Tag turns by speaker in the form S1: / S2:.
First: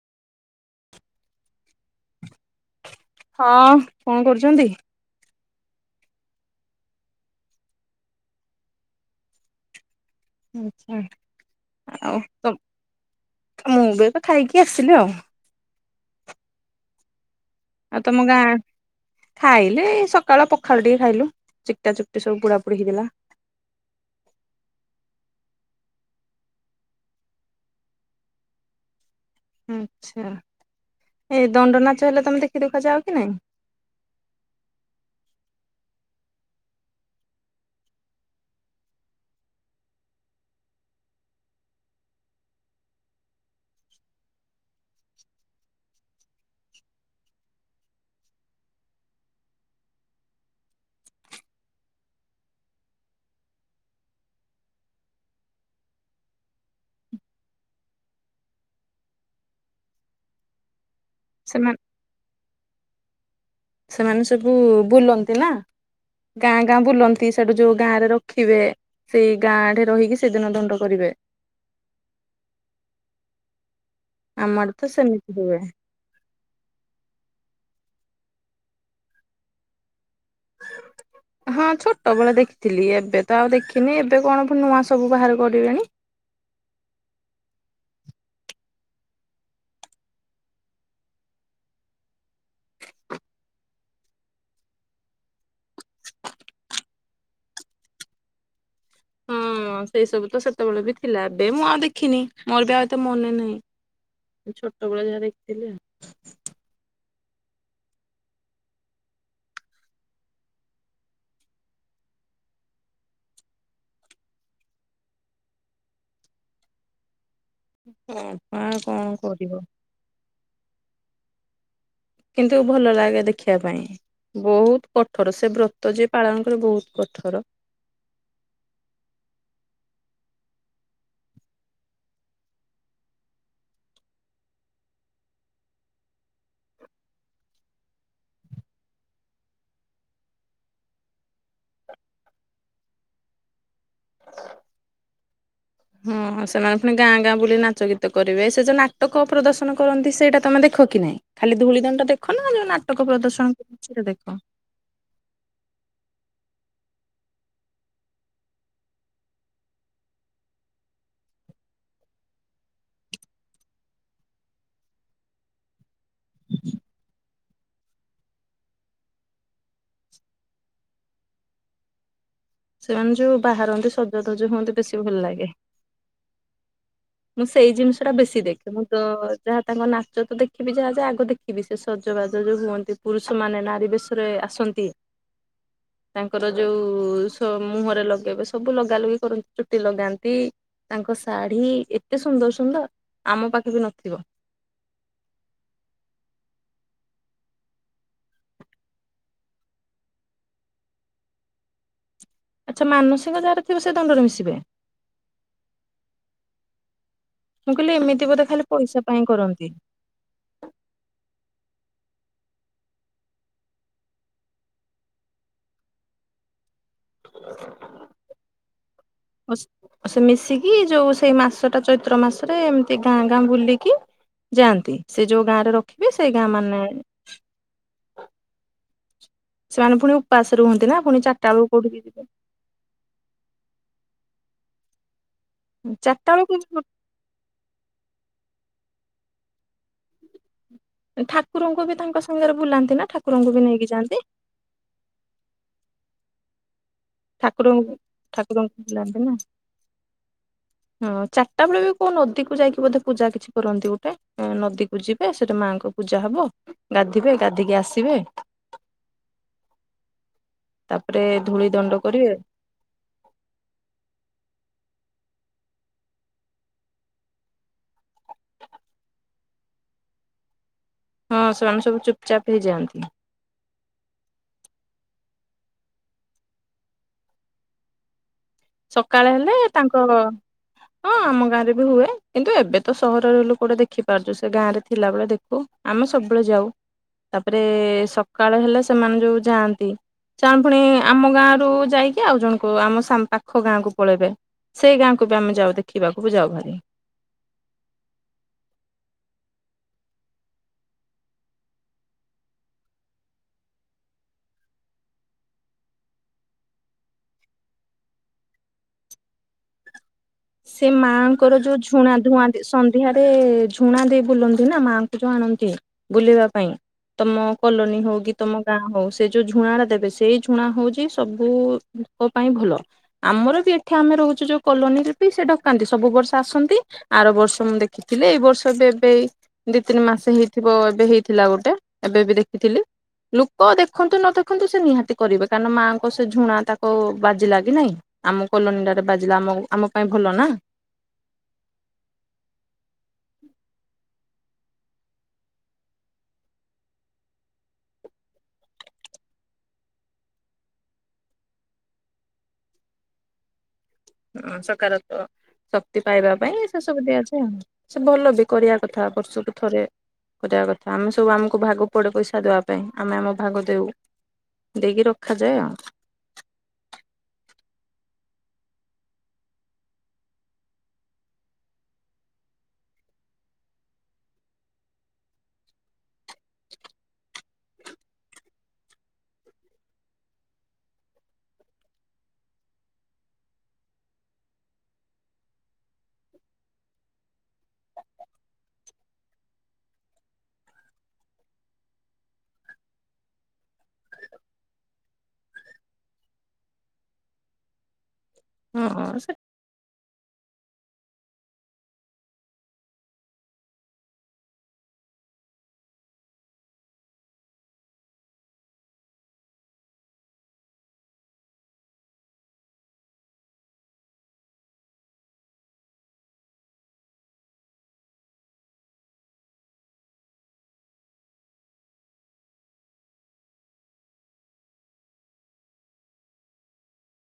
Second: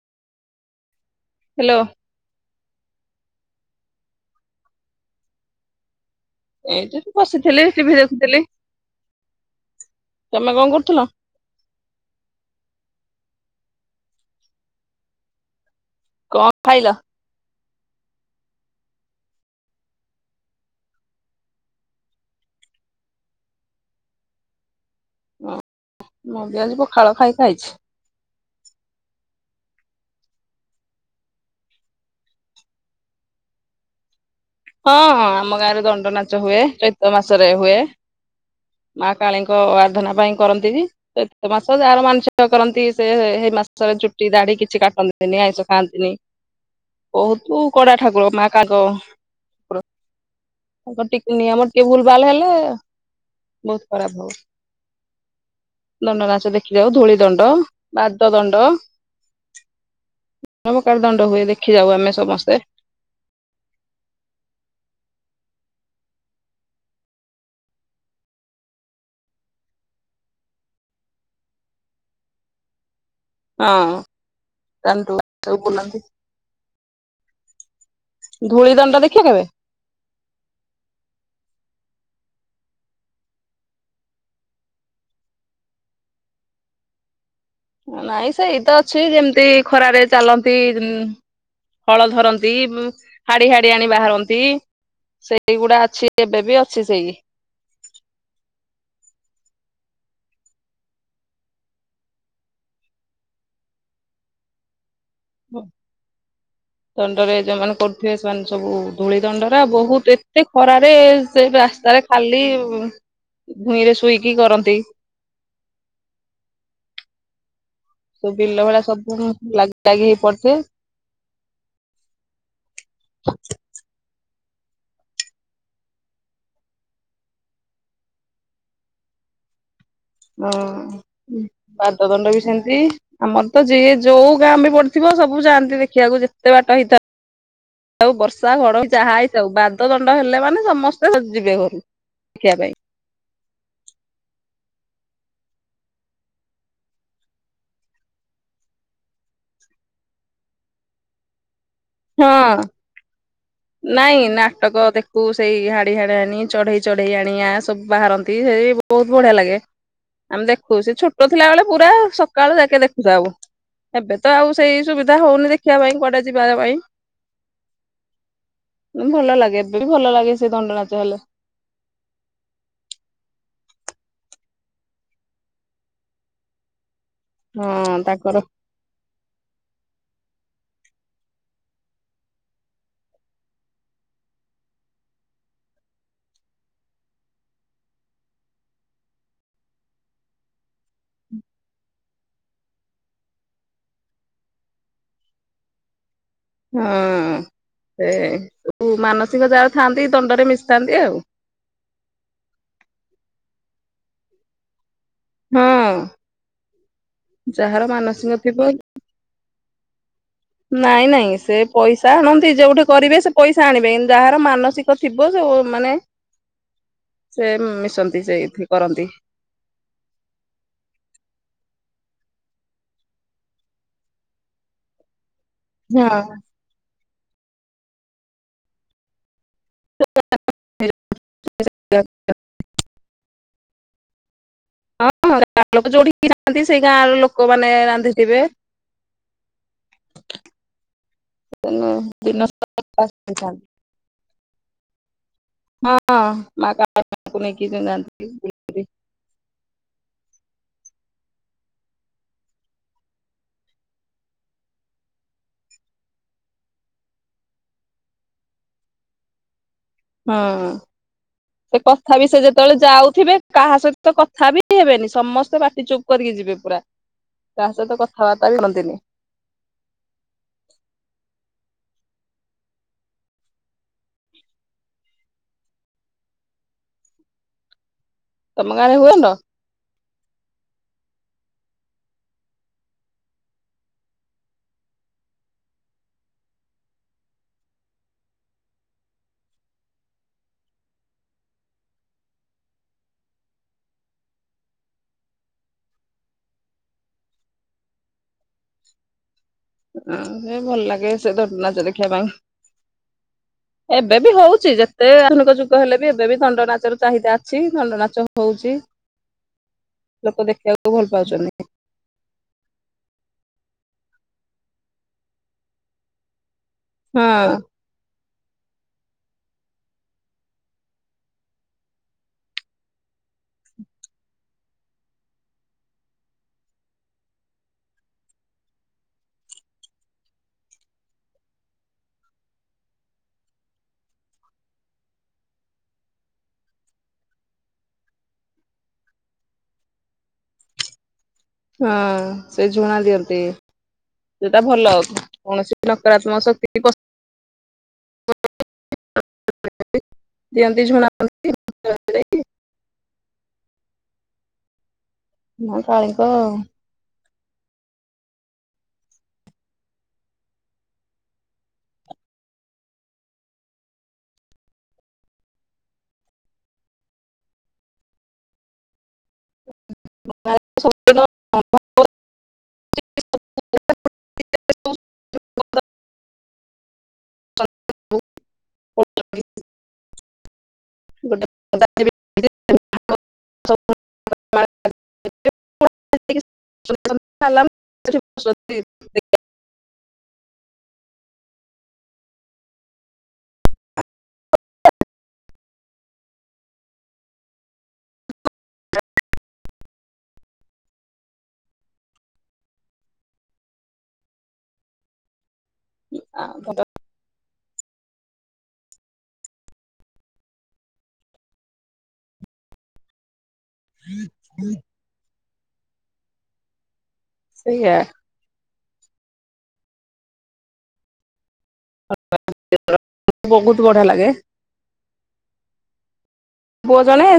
S1: Hello.
S2: ହଁ କଣ କରୁଛନ୍ତି?
S1: ଏ ଠି ବସିଥିଲି ଟିଭି ଦେଖୁଥିଲି। ତମେ କଣ
S2: ମୁଁ
S1: କରୁଥିଲ
S2: ବି ଏବେ ଖାଇକି ଆସିଲି ଆଉ।
S1: କଣ ଖାଇଲ?
S2: ଆଉ ତମ ଗାଁ। ଖାଇଲେ ସକାଳ ପଖାଳ ଟିକେ ଖାଇଲୁ ଚିକ୍ଟା ଚୁକ୍ଟି ସବୁ ପୁଡାପୁଡି ହେଇଥିଲା।
S1: ଓ ମୁଁ ବି ଆଜି ପଖାଳ ଖାଇ ଖାଇଛି।
S2: ଆଚ୍ଛା ଏଇ ଦଣ୍ଡନାଚ ହେଲେ ତମେ ଦେଖି ଦୁଖା ଯାଅ କି ନାଇଁ?
S1: ହଁ ହଁ ଆମ ଗାଁରେ ଦଣ୍ଡ ନାଚ ହୁଏ ଚୈତ ମାସରେ ହୁଏ। ମା କାଳୀଙ୍କ ଆରାଧନା ପାଇଁ କରନ୍ତି ବି। ଚୈତ ମାସ ଯାହାର ମାନଶିକ କରନ୍ତି ସେ ହେଇ ମାସରେ ଚୁଟି ଦାଢ଼ି କିଛି କାଟନ୍ତି ତିନି ଆଇଁଷ ଖାଆନ୍ତିନି ବହୁତୁ କଡା ଠାକୁର ମା କାଗ [inaudible] ତାଙ୍କର ଟିକେ ନିୟମ ଟିକେ ଭୁଲ ଭାଲ ହେଲେ ବହୁତ ଖରାପ ହଉ ଦଣ୍ଡ ନାଚ ଦେଖି ଯାଉ ଧୂଳି ଦଣ୍ଡ ବାଦ ଦଣ୍ଡ। [unintelligible] ଦଣ୍ଡ ହୁଏ ଦେଖି
S2: ସେମାନେ
S1: ଯାଉ ଆମେ ସମସ୍ତେ।
S2: ସେମାନେ ସବୁ ବୁଲନ୍ତି ନା। ଗାଁ ଗାଁ ବୁଲନ୍ତି ସେଠୁ ଯୋଉ ଗାଁ ରେ ରଖିବେ। ସେଇ ଗାଁ ଆଡେ ରହିକି ସେଦିନ ଦଣ୍ଡ କରିବେ।
S1: [inaudible] ହଁ
S2: ଆମ ଆଡେ ତ
S1: ଦଣ୍ଡୁଆ
S2: ସେମିତି ହୁଏ।
S1: ସବୁ ବୁଲନ୍ତି। ଧୂଳି ଦଣ୍ଡ ଦେଖ କେବେ? [inaudible]
S2: ହଁ ଛୋଟବେଳେ ଦେଖିଥିଲି ଏବେ ତ ଆଉ ଦେଖିନି ଏବେ କଣ ନୂଆ ସବୁ ବାହାର କରିବେଣି।
S1: ନାଇଁ ସେଇତ ଅଛି ଯେମିତି ଖରାରେ ଚାଲନ୍ତି। ହଳ ଧରନ୍ତି ହାଡି ହାଡିଆଣି ବାହାରନ୍ତି। ସେଇଗୁଡା ଅଛି ଏବେ ବି ଅଛି ସେଇ। [inaudible]
S2: ହଁ ସେଇ ସବୁ ତ ସେତେବେଳେ ବି ଥିଲା ଏବେ ମୁଁ ଆଉ ଦେଖିନି ମୋର ବି ଆଉ ଏତେ ମନେ ନାହିଁ। ଛୋଟବେଳେ ଯାହା ଦେଖିଥିଲ ଆଉ।
S1: ଦଣ୍ଡରେ ଯଉମାନେ କରୁଥିବେ ସେମାନେ ସବୁ ଧୂଳି ଦଣ୍ଡରେ ବହୁତ ଏତେ ଖରାରେ ସେ ରାସ୍ତାରେ ଖାଲି ଭୂଇଁ ରେ ଶୁଇକି କରନ୍ତି।
S2: ହ
S1: ସବୁ ବିଲ
S2: ହ
S1: ଭଳିଆ ସବୁ
S2: କଣ କରିବ।
S1: ଲାଗି ଲାଗି ପଡ଼ିଥିବେ।
S2: କିନ୍ତୁ ଭଲ ଲାଗେ ଦେଖିବା ପାଇଁ। ବହୁତ କଠୋର ସେ ବ୍ରତ ଯିଏ ପାଳନ କରିବ ବହୁତ କଠୋର।
S1: ହଁ ବାଦ ଦଣ୍ଡ ବି ସେମିତି। ଆମର ତ ଯିଏ ଯୋଉ ଗାଁ ବି ପଡିଥିବ ସବୁ ଯାଆନ୍ତି ଦେଖିବାକୁ ଯେତେ ବାଟ ହେଇଥା ଉ ସବୁ ବର୍ଷା ଘଡ ଯାହା ହେଇଥାଉ ବାଦ ଦଣ୍ଡ ହେଲେ ମାନେ ସମସ୍ତେ ଯିବେ ଘରୁ। ଖିଆ ପାଇଁ।
S2: ହଁ ହଁ ସେମାନେ ପୁଣି ଗାଁ ଗାଁ ବୁଲି ନାଚ ଗୀତ କରିବେ ସେ ଯେଉଁ ନାଟକ ପ୍ରଦର୍ଶନ କରନ୍ତି ସେଇଟା ତମେ ଦେଖ କି ନାଇଁ। ଖାଲି ଧୂଳି ଦଣ୍ଡ ଦେଖ ନା
S1: ହଁ।
S2: ଯୋଉ ନାଟକ ପ୍ରଦର୍ଶନ କରନ୍ତି ସେଇଟା
S1: ନାଇଁ
S2: ଦେଖ?
S1: ନା। ନାଟକ ଦେଖୁ ସେଇ ହାଡି ହାଡିଆଣି ଚଢେଇ ଚଢେଇ ଆଣିଆ ସବୁ ବାହାରନ୍ତି ସେ ବହୁତ ବଢିଆ ଲାଗେ। ଆମେ ଦେଖୁ ସେ ଛୋଟ ଥିଲାବେଳେ ପୁରା ସକାଳୁ ଯାକେ ଦେଖୁ ଥାଉ। ଏବେ ତ ଆଉ ସେଇ ସୁବିଧା ହଉନି ଦେଖିବା ପାଇଁକୁଆଡ଼େ ଯିବା ପାଇଁ। ଭଲ ଲାଗେ ଏବେ ବି ଭଲ ଲାଗେ ସେ ଦଣ୍ଡ ନାଚ ହେଲେ।
S2: ସେମାନେ ଯୋଉ ବାହାରନ୍ତି ସଜତଜ ହୁଅନ୍ତି ବେଶୀ ଭଲ ଲାଗେ। ମୁଁ ସେଇ
S1: ହଁ
S2: ଜିନିଷ ଟା
S1: ତାଙ୍କର
S2: ବେଶୀ ଦେଖେ। ମୁଁ ତ ଯାହା ତାଙ୍କ ନାଚ ତ ଦେଖିବି ଯାହା ଯା ଆଗ ଦେଖିବି ସେ ସଜବାଜ ଯୋଉ ହୁଅନ୍ତି। ପୁରୁଷ ମାନେ ନାରୀ ବେଶ ରେ ଆସନ୍ତି।
S1: [inaudible]
S2: ତାଙ୍କର ଯୋଉ ସ ମୁହଁରେ ଲଗେଇବା ସବୁ ଲଗା ଲଗି କରନ୍ତି ଚୁଟି ଲଗାନ୍ତି। ତାଙ୍କ ଶାଢୀ ଏତେ ସୁନ୍ଦର ସୁନ୍ଦର ଆମ ପାଖେ ବି ନଥିବ।
S1: ହଁ ସେ ମାନସିକ ଯାହାର ଥାଆନ୍ତି ଦଣ୍ଡରେ ମିଶିଥାନ୍ତି ଆଉ।
S2: ଆଚ୍ଛା ମାନସିକ ଯାହାର ଥିବ ସେ ଦଣ୍ଡରେ ମିଶିବେ।
S1: ହଁ
S2: ମୁଁ
S1: ଯାହାର
S2: କହିଲି ଏମିତି
S1: ମାନସିକ
S2: ବୋଧେ ଖାଲି
S1: ଥିବ
S2: ପଇସା ପାଇଁ କରନ୍ତି।
S1: ନାଇଁ ନାଇଁ ସେ ପଇସା ଆଣନ୍ତି ଯୋଉଠି କରିବେ ସେ ପଇସା ଆଣିବେ ଯାହାର ମାନସିକ ଥିବ ଯୋଉମାନେ ସେ ମିଶନ୍ତି ସେଇଠି କରନ୍ତି।
S2: ଅସ ଆଉ ସେ ମିଶିକି ଯୋଉ ସେଇ ମାସଟା ଚୈତ୍ର ମାସରେ ଏମିତି ଗାଁ ଗାଁ ବୁଲିକି ଯାଆନ୍ତି ସେ ଯୋଉ ଗାଁରେ ରଖିବେ
S1: ହଁ।
S2: ସେଇ ଗାଁ ମାନେ ସେମାନେ ପୁଣି ଉପାସ ରୁହନ୍ତି ନା ପୁଣି ଚାରିଟା ବେଳକୁ କଉଠିକି ଯିବେ?
S1: ହଁ ଗାଁ ଲୋକ ଯୋଉଠିକି
S2: ଚାରିଟା
S1: ଯାଆନ୍ତି
S2: ବେଳକୁ
S1: ସେଇ ଗାଁର ଲୋ କମାନେ ରାନ୍ଧିଥିବେ।
S2: ଠାକୁରଙ୍କୁ ବି ତାଙ୍କ
S1: ଦିନ
S2: ସାଙ୍ଗରେ
S1: ସାରା
S2: ବୁଲାନ୍ତି ନା
S1: ହଁ
S2: ଠାକୁରଙ୍କୁ ବି ନେଇକି ଯାଆନ୍ତି।
S1: ହଁ ମା କାଳୀମାଙ୍କୁ ନେଇକି
S2: ଠାକୁରଙ୍କୁ
S1: ଯାଆନ୍ତି
S2: ଠାକୁରଙ୍କୁ ବୁଲାନ୍ତିନା। ହଁ ଚାରିଟା ବେଳେ ବି କୋଉ ନଦୀକୁ ଯାଇକି ବୋଧେ ପୂଜା କିଛି କରନ୍ତି ଗୋଟେ। ନଦୀକୁ ଯିବେ ସେଠି ମାଙ୍କ ପୂଜା ହବ ଗାଧେଇବେ ଗାଧେଇକି ଆସିବେ। ତାପରେ ଧୂଳି ଦଣ୍ଡ
S1: ତଥାପି
S2: କରିବେ
S1: ସେ ଯେତେବେଳେ ଯାଉଥିବେ କାହା ସହିତ କଥା ବି ହେବେନି ସମସ୍ତେ ପାଟି ଚୁପ କରିକି ଯିବେ ପୁରା। କାହା ସହିତ କଥାବାର୍ତ୍ତା ବି ହୁଅନ୍ତିନି।
S2: ହଁ ସେମାନେ ସବୁ ଚୁପ ଚାପ୍ ହେଇ ଯାଆନ୍ତି।
S1: ତମ ଗାଁରେ ହୁଏନ?
S2: ସକାଳେ ହେଲେ ତାଙ୍କ ହଁ ଆମ ଗାଁରେ ବି ହୁଏ କିନ୍ତୁ ଏବେ ତ ସହରରେ ଲୋକ ଗୋଟେ ଦେଖିପାରୁଛୁ ସେ ଗାଁ ରେ ଥିଲାବେଳେ ଦେଖୁ। ଆମେ ସବୁବେଳେ ଯାଉ ତାପରେ ସକାଳ ହେଲେ ସେମାନେ ଯୋଉ ଯାଆନ୍ତି। ଚାଁ ପୁଣି ଆମ ଗାଁରୁ ଯାଇକି ଆଉ ଜଣକୁ ଆମ ସାନ ପାଖ ପାଖ ଗାଁକୁ ପଳେଇବେ ସେଇ ଗାଁକୁ ବି ଆମେ ଯାଉ ଦେଖିବାକୁ ବି ଯାଉ ଭାରି।
S1: ହଁ ସେ ଭଲ ଲାଗେ ସେ ଦଣ୍ଡ ନାଚ ଦେଖିବା ପାଇଁ। ଏବେ ବି ହଉଚି ଯେତେ ଆଧୁନିକ ଯୁଗ ହେଲେ ବି ଏବେ ବି ଦଣ୍ଡ ନାଚର ଚାହିଦା ଅଛି ଦଣ୍ଡ ନାଚ ହଉଛି। ଲୋକ
S2: ସେ
S1: ଦେଖିବାକୁ ଭଲ
S2: ମାଆଙ୍କର
S1: ପାଉଛନ୍ତି।
S2: ଯୋଉ ଝୁଣା ଧୁଆଁ ଦି-ସନ୍ଧ୍ୟାରେ ଝୁଣା ଦେଇ ବୁଲନ୍ତି ନା ମାଙ୍କୁ ଯୋଉ ଆଣନ୍ତି। ବୁଲିିବା ପାଇଁ
S1: ହଁ
S2: ତମ କୋଲନ ହଉକି ତମ ଗାଁ ହଉ ସେ ଯୋଉ ଝୁଣାଟା ଦେବେ ସେଇ ଝୁଣା ହଉଛି ସବୁ ଲୋକ ପାଇଁ ଭଲ। ଆମର ବି ଏଠି ଆମେ ରହୁଚୁ ଯୋଉ କଲୋନୀରେ ବି ସେ ଡକାନ୍ତି ସବୁ ବର୍ଷ ଆସନ୍ତି ଆର ବର୍ଷ ମୁଁ ଦେଖିଥିଲି ଏଇ ବର୍ଷ ବି ଏବେ ଏଇ ଦି ତିନି ମାସ ହେଇଥିବ ଏବେ ହେଇଥିଲା ଗୋଟେ ଏବେ ବି ଦେଖିଥିଲି। ଲୋକ ଦେଖନ୍ତୁ ନ ଦେଖନ୍ତୁ ସେ ନିହାତି କରିବେ କାରଣ ମାଆଙ୍କ ସେ ଝୁଣା ତାକୁ ବାଜିଲା କି ନାଇଁ। ଆମ କଲୋନୀଟାରେ ବାଜିଲା ଆମ ଆମ ପାଇଁ ଭଲ ନା।
S1: ହଁ ସେ ଝୁଣା ଦିଅନ୍ତି। ସେଟା ଭଲ କୌଣସି ନକାରାତ୍ମକ ଶକ୍ତି ପଶି [inaudible] [inaudible] ଦିଅନ୍ତି ଝୁଣା
S2: ହୁଁ। ସକାରାତ୍ମକ
S1: ମା
S2: ଶକ୍ତି
S1: କାଳୀଙ୍କ
S2: ପାଇବା ପାଇଁ ସେ ସବୁ ଦିଆଯାଏ ଆଉ। ସେ ଭଲ ବି କରିବା କଥା ବର୍ଷ କୁ ଥରେ। କରିବା କଥା। ଆମେ ସବୁ ଆମକୁ ଭାଗ ପଡେ ପଇସା ଦେବା ପାଇଁ। ଆମେ ଆମ ଭାଗ ଦେଉ। ଦେଇକି ରଖାଯାଏ ଆଉ।
S1: [inaudible] [inaudible] [inaudible] ଗୋଟେ [inaudible] [inaudible]
S2: ହଁ ସେ
S1: ଉଁ ଆଁ ପନ୍ଦ ହୁଁ ହୁଁ ସେଇଆ [inaudible] ବହୁତ ବଢିଆ ଲାଗେ। ପୁଅ ଜଣେ